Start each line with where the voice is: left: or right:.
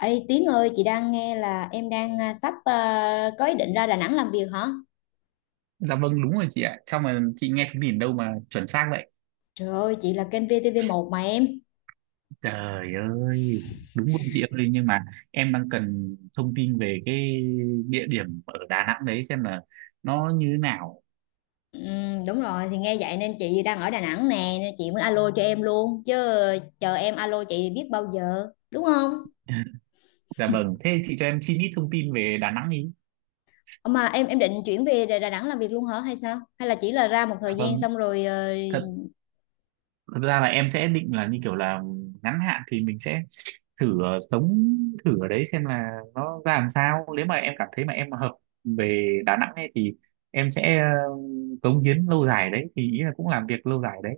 left: Ê Tiến ơi, chị đang nghe là em đang sắp, có ý định ra Đà Nẵng làm việc hả?
right: Dạ vâng, đúng rồi chị ạ. Sao mà chị nghe thông tin đâu mà chuẩn xác vậy?
left: Trời ơi, chị là kênh VTV1 mà em.
right: Trời ơi. Đúng không chị ơi? Nhưng mà em đang cần thông tin về cái địa điểm ở Đà Nẵng đấy. Xem là nó như thế nào.
left: Đúng rồi, thì nghe vậy nên chị đang ở Đà Nẵng nè, nên chị mới alo cho em luôn. Chứ chờ em alo chị biết bao giờ, đúng không?
right: Dạ vâng. Thế chị cho em xin ít thông tin về Đà Nẵng ý.
left: Ờ, Mà em định chuyển về Đà Đà Nẵng làm việc luôn hả hay sao? Hay là chỉ là ra một
right: Dạ
left: thời gian
right: vâng.
left: xong rồi
right: Thật, thật ra là em sẽ định là như kiểu là ngắn hạn thì mình sẽ thử sống thử ở đấy xem là nó ra làm sao, nếu mà em cảm thấy mà em hợp về Đà Nẵng ấy thì em sẽ cống hiến lâu dài đấy, thì ý là cũng làm việc lâu dài đấy,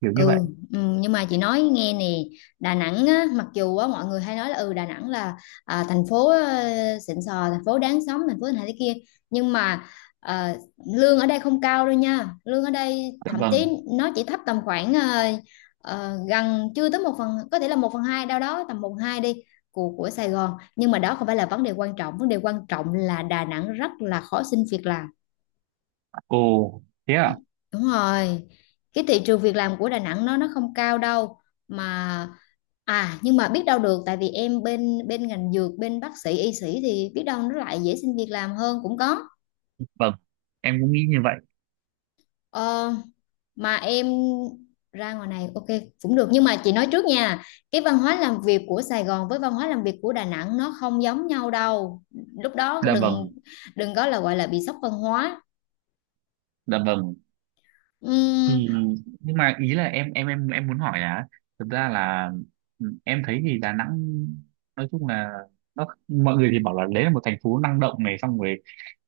right: kiểu như
left: Ừ,
right: vậy.
left: nhưng mà chị nói nghe nè. Đà Nẵng á, mặc dù á, mọi người hay nói là ừ Đà Nẵng là thành phố xịn sò, thành phố đáng sống, thành phố này thế kia, nhưng mà ờ, lương ở đây không cao đâu nha. Lương ở đây
right: Dạ
left: thậm
right: vâng,
left: chí nó chỉ thấp tầm khoảng gần chưa tới một phần, có thể là một phần hai, đâu đó tầm một phần hai đi, của Sài Gòn. Nhưng mà đó không phải là vấn đề quan trọng, vấn đề quan trọng là Đà Nẵng rất là khó xin việc làm.
right: ồ, thế à.
left: Đúng rồi, cái thị trường việc làm của Đà Nẵng nó không cao đâu mà. À, nhưng mà biết đâu được, tại vì em bên bên ngành dược, bên bác sĩ y sĩ thì biết đâu nó lại dễ xin việc làm hơn cũng có.
right: Vâng, em cũng nghĩ như vậy.
left: ờ, mà em ra ngoài này ok cũng được, nhưng mà chị nói trước nha, cái văn hóa làm việc của Sài Gòn với văn hóa làm việc của Đà Nẵng nó không giống nhau đâu. Lúc đó
right: Dạ
left: đừng
right: vâng,
left: đừng có là gọi là bị sốc văn hóa.
right: dạ vâng.
left: Ừm,
right: Thì nhưng mà ý là em muốn hỏi là, thực ra là, em thấy thì Đà Nẵng nói chung là, nó mọi người thì bảo là đấy là một thành phố năng động này, xong rồi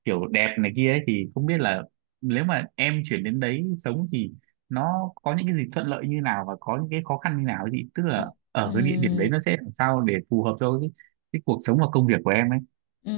right: kiểu đẹp này kia ấy, thì không biết là nếu mà em chuyển đến đấy sống thì nó có những cái gì thuận lợi như nào và có những cái khó khăn như nào ấy chị, tức là ở cái địa
left: ừm,
right: điểm đấy nó sẽ làm sao để phù hợp cho cái cuộc sống và công việc của em ấy.
left: ừm.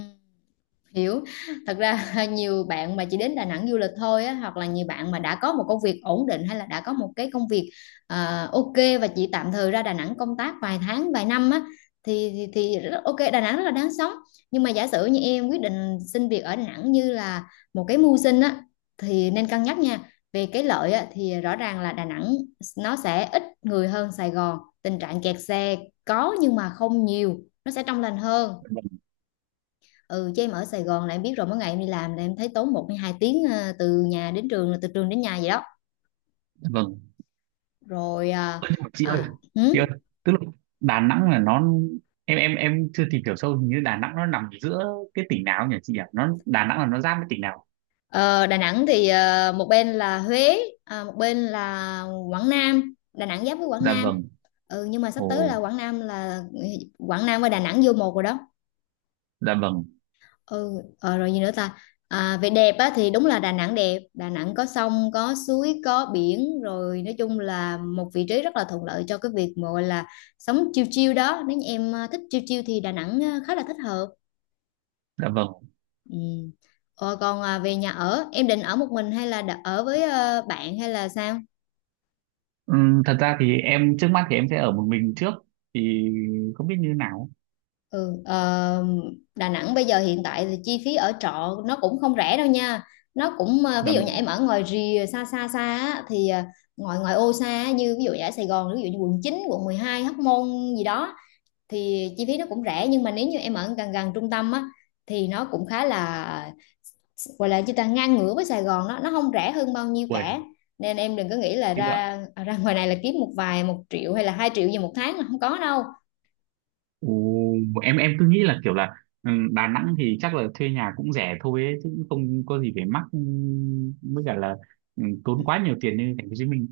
left: Hiểu. Thật ra nhiều bạn mà chỉ đến Đà Nẵng du lịch thôi á, hoặc là nhiều bạn mà đã có một công việc ổn định, hay là đã có một cái công việc ok, và chỉ tạm thời ra Đà Nẵng công tác vài tháng vài năm á, thì, thì ok, Đà Nẵng rất là đáng sống. Nhưng mà giả sử như em quyết định xin việc ở Đà Nẵng như là một cái mưu sinh á, thì nên cân nhắc nha. Về cái lợi á, thì rõ ràng là Đà Nẵng nó sẽ ít người hơn Sài Gòn, tình trạng kẹt xe có nhưng mà không nhiều, nó sẽ trong lành hơn. Ừ, chứ em ở Sài Gòn là em biết rồi, mỗi ngày em đi làm là em thấy tốn một hay hai tiếng từ nhà đến trường, là từ trường đến nhà vậy đó.
right: Vâng.
left: Rồi
right: Chị ơi,
left: à, hử?
right: chị ơi, tức là Đà Nẵng là nó, em chưa tìm hiểu sâu, hình như Đà Nẵng nó nằm giữa cái tỉnh nào nhỉ chị ạ, nó Đà Nẵng là nó giáp với tỉnh nào?
left: Ờ, Đà Nẵng thì một bên là Huế, một bên là Quảng Nam. Đà Nẵng giáp với Quảng
right: Dạ
left: Nam.
right: vâng.
left: Ừ, nhưng mà sắp tới là
right: Ồ.
left: Quảng Nam và Đà Nẵng vô một rồi đó.
right: Dạ vâng,
left: Ừ. Rồi gì nữa ta? À, về đẹp á thì đúng là Đà Nẵng đẹp, Đà Nẵng có sông có suối có biển, rồi nói chung là một vị trí rất là thuận lợi cho cái việc mà gọi là sống chill chill đó. Nếu như em thích chill chill thì Đà Nẵng khá là thích hợp.
right: dạ vâng.
left: Ừ. Còn về nhà ở, em định ở một mình hay là ở với bạn hay là sao?
right: Thật ra thì em trước mắt thì em sẽ ở một mình trước, thì không biết như thế nào.
left: Ừ, ờ, Đà Nẵng bây giờ hiện tại thì chi phí ở trọ nó cũng không rẻ đâu nha. Nó cũng
right: Dạ
left: ví dụ như
right: vâng.
left: em ở ngoài rìa xa xa xa á, thì ngoài ngoài ô xa á, như ví dụ như ở Sài Gòn, ví dụ như quận chín, quận mười hai, Hóc Môn gì đó, thì chi phí nó cũng rẻ. Nhưng mà nếu như em ở gần gần trung tâm á, thì nó cũng khá là, gọi là chúng ta ngang ngửa với Sài Gòn, nó không rẻ hơn bao nhiêu
right: Uầy,
left: cả. Nên em đừng có nghĩ là
right: thế cơ ạ.
left: ra, ngoài này là kiếm một vài một triệu hay là hai triệu gì một tháng là không có đâu.
right: Ồ, em cứ nghĩ là kiểu là, Đà Nẵng thì chắc là thuê nhà cũng rẻ thôi ấy, chứ cũng không có gì phải mắc, với cả là tốn quá nhiều tiền như thành phố Hồ Chí Minh.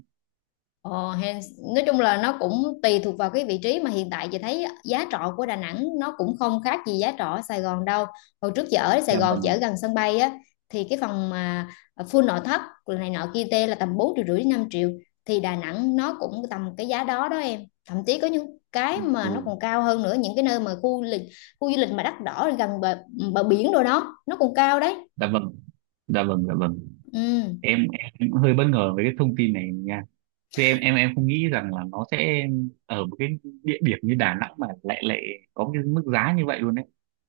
left: Ờ, hèn- nói chung là nó cũng tùy thuộc vào cái vị trí, mà hiện tại chị thấy giá trọ của Đà Nẵng nó cũng không khác gì giá trọ ở Sài Gòn đâu. Hồi trước chị ở Sài
right: Dạ
left: Gòn, chị
right: vâng.
left: ở gần sân bay á, thì cái phòng mà full nội thất này nọ kia tê là tầm 4 triệu rưỡi đến 5 triệu, thì Đà Nẵng nó cũng tầm cái giá đó đó em. Thậm chí có những cái mà
right: Ồ,
left: nó còn cao hơn nữa, những cái nơi mà khu du lịch mà đắt đỏ gần bờ biển rồi đó, nó còn cao đấy.
right: dạ vâng, dạ vâng, dạ vâng.
left: Ừ.
right: Em cũng hơi bất ngờ với cái thông tin này nha. Thế em không nghĩ rằng là nó sẽ ở một cái địa điểm như Đà Nẵng mà lại lại có cái mức giá như vậy luôn đấy.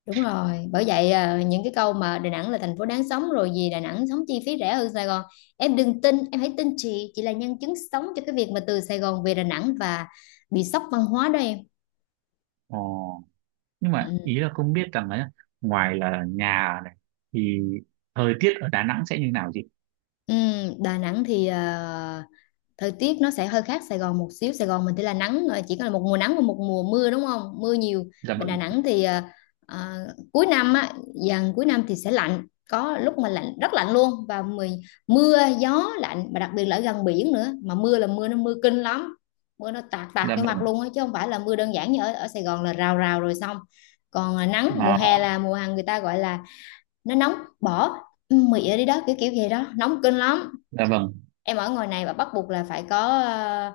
left: Đúng rồi, bởi vậy những cái câu mà Đà Nẵng là thành phố đáng sống, rồi gì Đà Nẵng sống chi phí rẻ hơn Sài Gòn, em đừng tin. Em hãy tin chị là nhân chứng sống cho cái việc mà từ Sài Gòn về Đà Nẵng và bị sốc văn hóa đó em.
right: Ồ, nhưng mà
left: Ừ.
right: ý là không biết rằng ấy, ngoài là nhà này thì thời tiết ở Đà Nẵng sẽ như nào chị?
left: Ừ, Đà Nẵng thì thời tiết nó sẽ hơi khác Sài Gòn một xíu. Sài Gòn mình thì là nắng, chỉ có là một mùa nắng và một mùa mưa đúng không, mưa nhiều.
right: Dạ
left: Bên Đà
right: vâng,
left: Nẵng thì ờ, cuối năm á, dần cuối năm thì sẽ lạnh, có lúc mà lạnh rất lạnh luôn. Và mưa gió lạnh, và đặc biệt là ở gần biển nữa, mà mưa là mưa nó mưa kinh lắm. Mưa nó tạt tạt
right: dạ
left: vô mặt
right: vâng,
left: luôn á, chứ không phải là mưa đơn giản như ở Sài Gòn là rào rào rồi xong. Còn nắng mùa
right: ờ,
left: hè là mùa hàng người ta gọi là nó nóng bỏ mị đi đó, kiểu kiểu vậy đó, nóng kinh lắm.
right: dạ vâng,
left: Em ở ngoài này và bắt buộc là phải có ờ,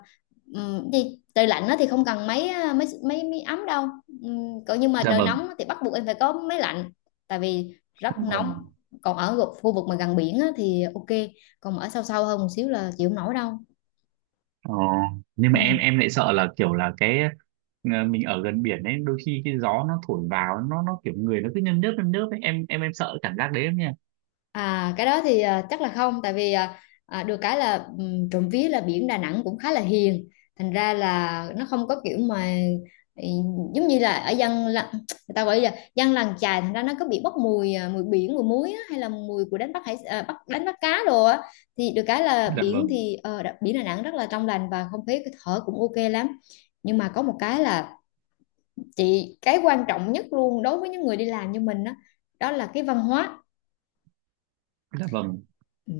left: ừm, gì, trời lạnh á thì không cần máy máy ấm đâu. Còn nhưng mà
right: dạ
left: trời
right: vâng,
left: nóng á thì bắt buộc em phải có máy lạnh, tại vì rất
right: dạ
left: nóng.
right: vâng.
left: Còn ở khu vực mà gần biển á thì ok, còn mà ở sâu sâu hơn một xíu là chịu không nổi đâu.
right: ờ, nhưng
left: Ừ.
right: mà em lại sợ là kiểu là cái, mình ở gần biển ấy đôi khi cái gió nó thổi vào nó kiểu người nó cứ nhâm nhớp ấy, em sợ cảm giác đấy em nha.
left: À, cái đó thì chắc là không, tại vì được cái là trộm vía là biển Đà Nẵng cũng khá là hiền, thành ra là nó không có kiểu mà, ừ, giống như là ở người ta gọi là dân làng chài, thành ra nó có bị bốc mùi, mùi biển mùi muối á, hay là mùi của đánh bắt đánh bắt cá đồ á. Thì được cái là
right: Dạ
left: biển
right: vâng,
left: thì biển Đà Nẵng rất là trong lành và không khí thở cũng ok lắm. Nhưng mà có một cái là cái quan trọng nhất luôn đối với những người đi làm như mình á, đó là cái văn hóa.
right: dạ vâng,
left: Ừ.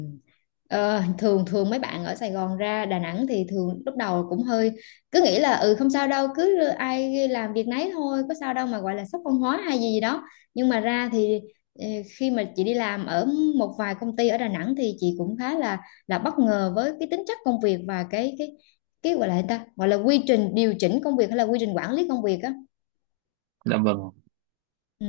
left: Ờ, thường thường mấy bạn ở Sài Gòn ra Đà Nẵng thì thường lúc đầu cũng hơi cứ nghĩ là ừ không sao đâu, cứ ai làm việc nấy thôi, có sao đâu mà gọi là sốc văn hóa hay gì gì đó. Nhưng mà ra thì ờ, khi mà chị đi làm ở một vài công ty ở Đà Nẵng, thì chị cũng khá là bất ngờ với cái tính chất công việc và cái cái gọi là gì ta, gọi là quy trình điều chỉnh công việc hay là quy trình quản lý công việc á.
right: dạ vâng.
left: Ừ.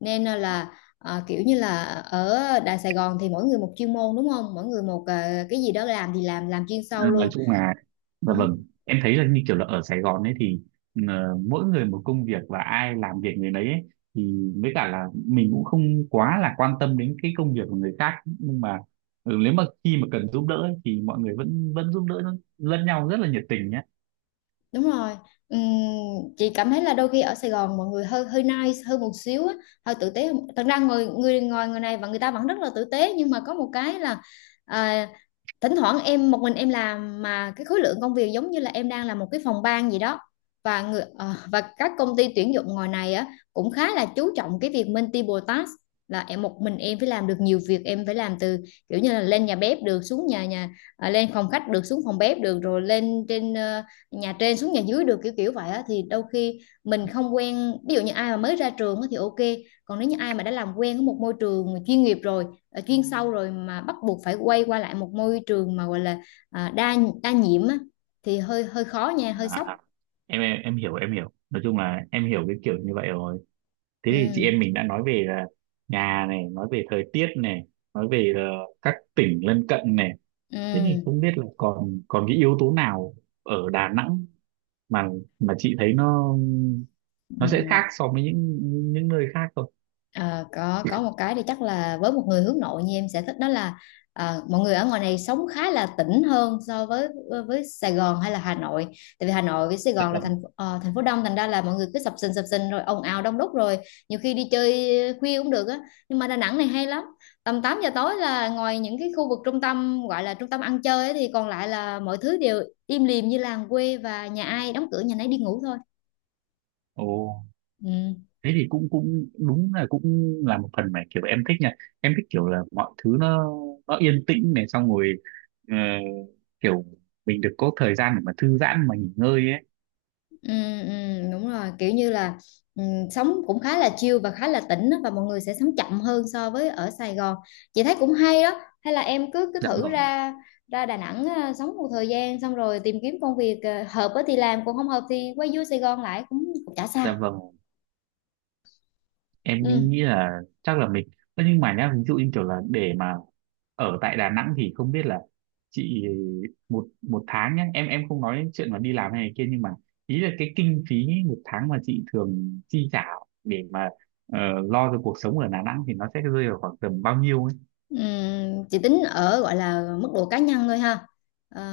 left: Nên kiểu như là ở Đại Sài Gòn thì mỗi người một chuyên môn đúng không? Mỗi người một cái gì đó, làm thì làm chuyên sâu
right: Ừ, nói
left: luôn.
right: chung là, dạ
left: Ừ.
right: vâng, em thấy là như kiểu là ở Sài Gòn ấy thì, mỗi người một công việc và ai làm việc người đấy ấy, thì với cả là mình cũng không quá là quan tâm đến cái công việc của người khác, nhưng mà nếu mà khi mà cần giúp đỡ ấy, thì mọi người vẫn vẫn giúp đỡ lẫn nhau rất là nhiệt tình nhé.
left: Đúng rồi. Ừm, chị cảm thấy là đôi khi ở Sài Gòn mọi người hơi hơi nice hơn một xíu á, hơi tử tế hơn. Thật ra người người ngồi người này và người ta vẫn rất là tử tế nhưng mà có một cái là à, thỉnh thoảng em một mình em làm mà cái khối lượng công việc giống như là em đang làm một cái phòng ban gì đó và và các công ty tuyển dụng ngoài này á cũng khá là chú trọng cái việc multiple task là em một mình em phải làm được nhiều việc em phải làm từ kiểu như là lên nhà bếp được xuống nhà nhà à, lên phòng khách được xuống phòng bếp được rồi nhà trên xuống nhà dưới được kiểu kiểu vậy á thì đôi khi mình không quen ví dụ như ai mà mới ra trường á thì ok, còn nếu như ai mà đã làm quen với một môi trường chuyên nghiệp rồi, ờ, chuyên sâu rồi mà bắt buộc phải quay qua lại một môi trường mà gọi là à, đa đa nhiệm á thì hơi hơi khó nha, hơi
right: à,
left: sốc.
right: à, em hiểu, nói chung là em hiểu cái kiểu như vậy rồi. Thế thì chị
left: Ừ.
right: em mình đã nói về là nhà này, nói về thời tiết này, nói về là các tỉnh lân cận này. Thế thì
left: Ừ.
right: không biết là còn còn cái yếu tố nào ở Đà Nẵng mà mà chị thấy nó sẽ
left: Ừ.
right: khác so với những nơi khác không?
left: Ờ, có một cái thì chắc là với một người hướng nội như em sẽ thích đó là, ờ, mọi người ở ngoài này sống khá là tỉnh hơn so với Sài Gòn hay là Hà Nội, tại vì Hà Nội với Sài
right: Dạ
left: Gòn là
right: vâng.
left: thành phố đông, thành ra là mọi người cứ sập sình rồi ồn ào đông đúc rồi nhiều khi đi chơi khuya cũng được á, nhưng mà Đà Nẵng này hay lắm. Tầm 8 giờ tối là ngoài những cái khu vực trung tâm gọi là trung tâm ăn chơi ấy, thì còn lại là mọi thứ đều im lìm như làng quê và nhà ai đóng cửa nhà nấy đi ngủ thôi.
right: Ồ,
left: Ừ.
right: thế thì cũng cũng đúng là cũng là một phần mà kiểu em thích nha. Em thích kiểu là mọi thứ nó yên tĩnh này, xong rồi ờ, kiểu mình được có thời gian để mà thư giãn mà nghỉ ngơi ấy.
left: Ừ, ừ, đúng rồi, kiểu như là, ừ, sống cũng khá là chill và khá là tĩnh á, và mọi người sẽ sống chậm hơn so với ở Sài Gòn. Chị thấy cũng hay đó, hay là em cứ cứ
right: Dạ
left: thử
right: vâng,
left: ra ra Đà Nẵng, à, sống một thời gian xong rồi tìm kiếm công việc à, hợp á thì làm, còn không hợp thì quay vô Sài Gòn lại cũng, cũng chả sao.
right: dạ vâng. Em
left: Ừ.
right: cũng nghĩ là chắc là mình. Ơ nhưng mà nhá, ví dụ như kiểu là để mà ở tại Đà Nẵng thì không biết là chị, một một tháng nhá, em không nói đến chuyện mà đi làm hay này kia, nhưng mà ý là cái kinh phí một tháng mà chị thường chi trả để mà ờ, lo cho cuộc sống ở Đà Nẵng thì nó sẽ rơi vào khoảng tầm bao nhiêu ấy.
left: Ừm, chỉ tính ở gọi là mức độ cá nhân thôi ha.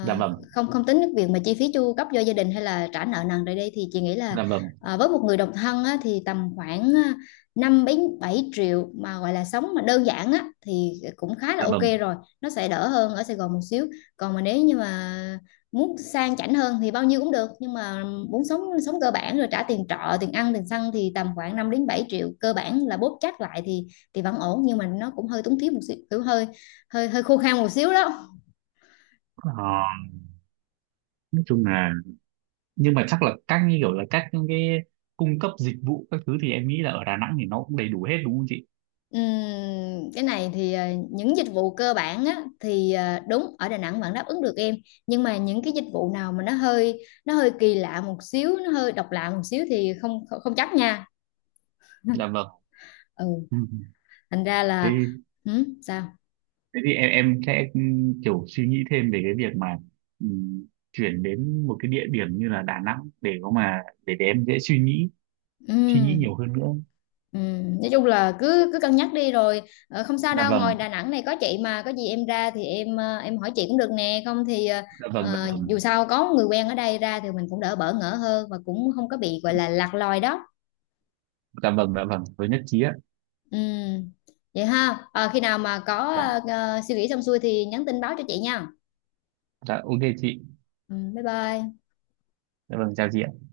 right: Dạ vâng,
left: không không tính cái việc mà chi phí chu cấp cho gia đình hay là trả nợ nần rồi đây thì chị nghĩ là,
right: dạ vâng,
left: à, với một người độc thân á, thì tầm khoảng à, 5 đến 7 triệu mà gọi là sống mà đơn giản á thì cũng khá là
right: dạ
left: ok
right: vâng.
left: rồi, nó sẽ đỡ hơn ở Sài Gòn một xíu. Còn mà nếu như mà muốn sang chảnh hơn thì bao nhiêu cũng được, nhưng mà muốn sống, sống cơ bản rồi trả tiền trọ tiền ăn tiền xăng thì tầm khoảng 5 đến 7 triệu cơ bản là bóp chắc lại thì vẫn ổn, nhưng mà nó cũng hơi túng thiếu một xíu, kiểu hơi hơi hơi khô khan một xíu đó.
right: Ờ, nói chung là, nhưng mà chắc là các như kiểu là các những cái cung cấp dịch vụ các thứ thì em nghĩ là ở Đà Nẵng thì nó cũng đầy đủ hết đúng không chị?
left: Cái này thì, ờ, những dịch vụ cơ bản á, thì ờ, đúng ở Đà Nẵng vẫn đáp ứng được em, nhưng mà những cái dịch vụ nào mà nó hơi kỳ lạ một xíu, nó hơi độc lạ một xíu thì không, không, không chắc nha.
right: Dạ vâng.
left: Ừ,
right: Ừ.
left: thành ra là,
right: Thế
left: ừ, sao.
right: thế thì em sẽ, kiểu suy nghĩ thêm về cái việc mà, ừm, chuyển đến một cái địa điểm như là Đà Nẵng, để có mà để em dễ suy nghĩ, nhiều
left: Ừ.
right: hơn nữa.
left: Ừ, nói chung là cứ cứ cân nhắc đi rồi, ờ, không sao
right: Dạ
left: đâu, ngoài
right: vâng,
left: Đà Nẵng này có chị, mà có gì em ra thì em, ờ, em hỏi chị cũng được nè, không thì, ờ,
right: dạ vâng, dạ
left: ờ,
right: vâng.
left: dù sao có người quen ở đây ra thì mình cũng đỡ bỡ ngỡ hơn và cũng không có bị gọi là lạc lòi đó.
right: Dạ vâng, dạ vâng, với nhất trí ạ.
left: Ừ. Vậy ha. Ờ, khi nào mà có
right: Vâng.
left: ờ, ờ, suy nghĩ xong xuôi thì nhắn tin báo cho chị nha.
right: Dạ ok chị.
left: Ừ, bye bye.
right: Dạ vâng, chào chị ạ.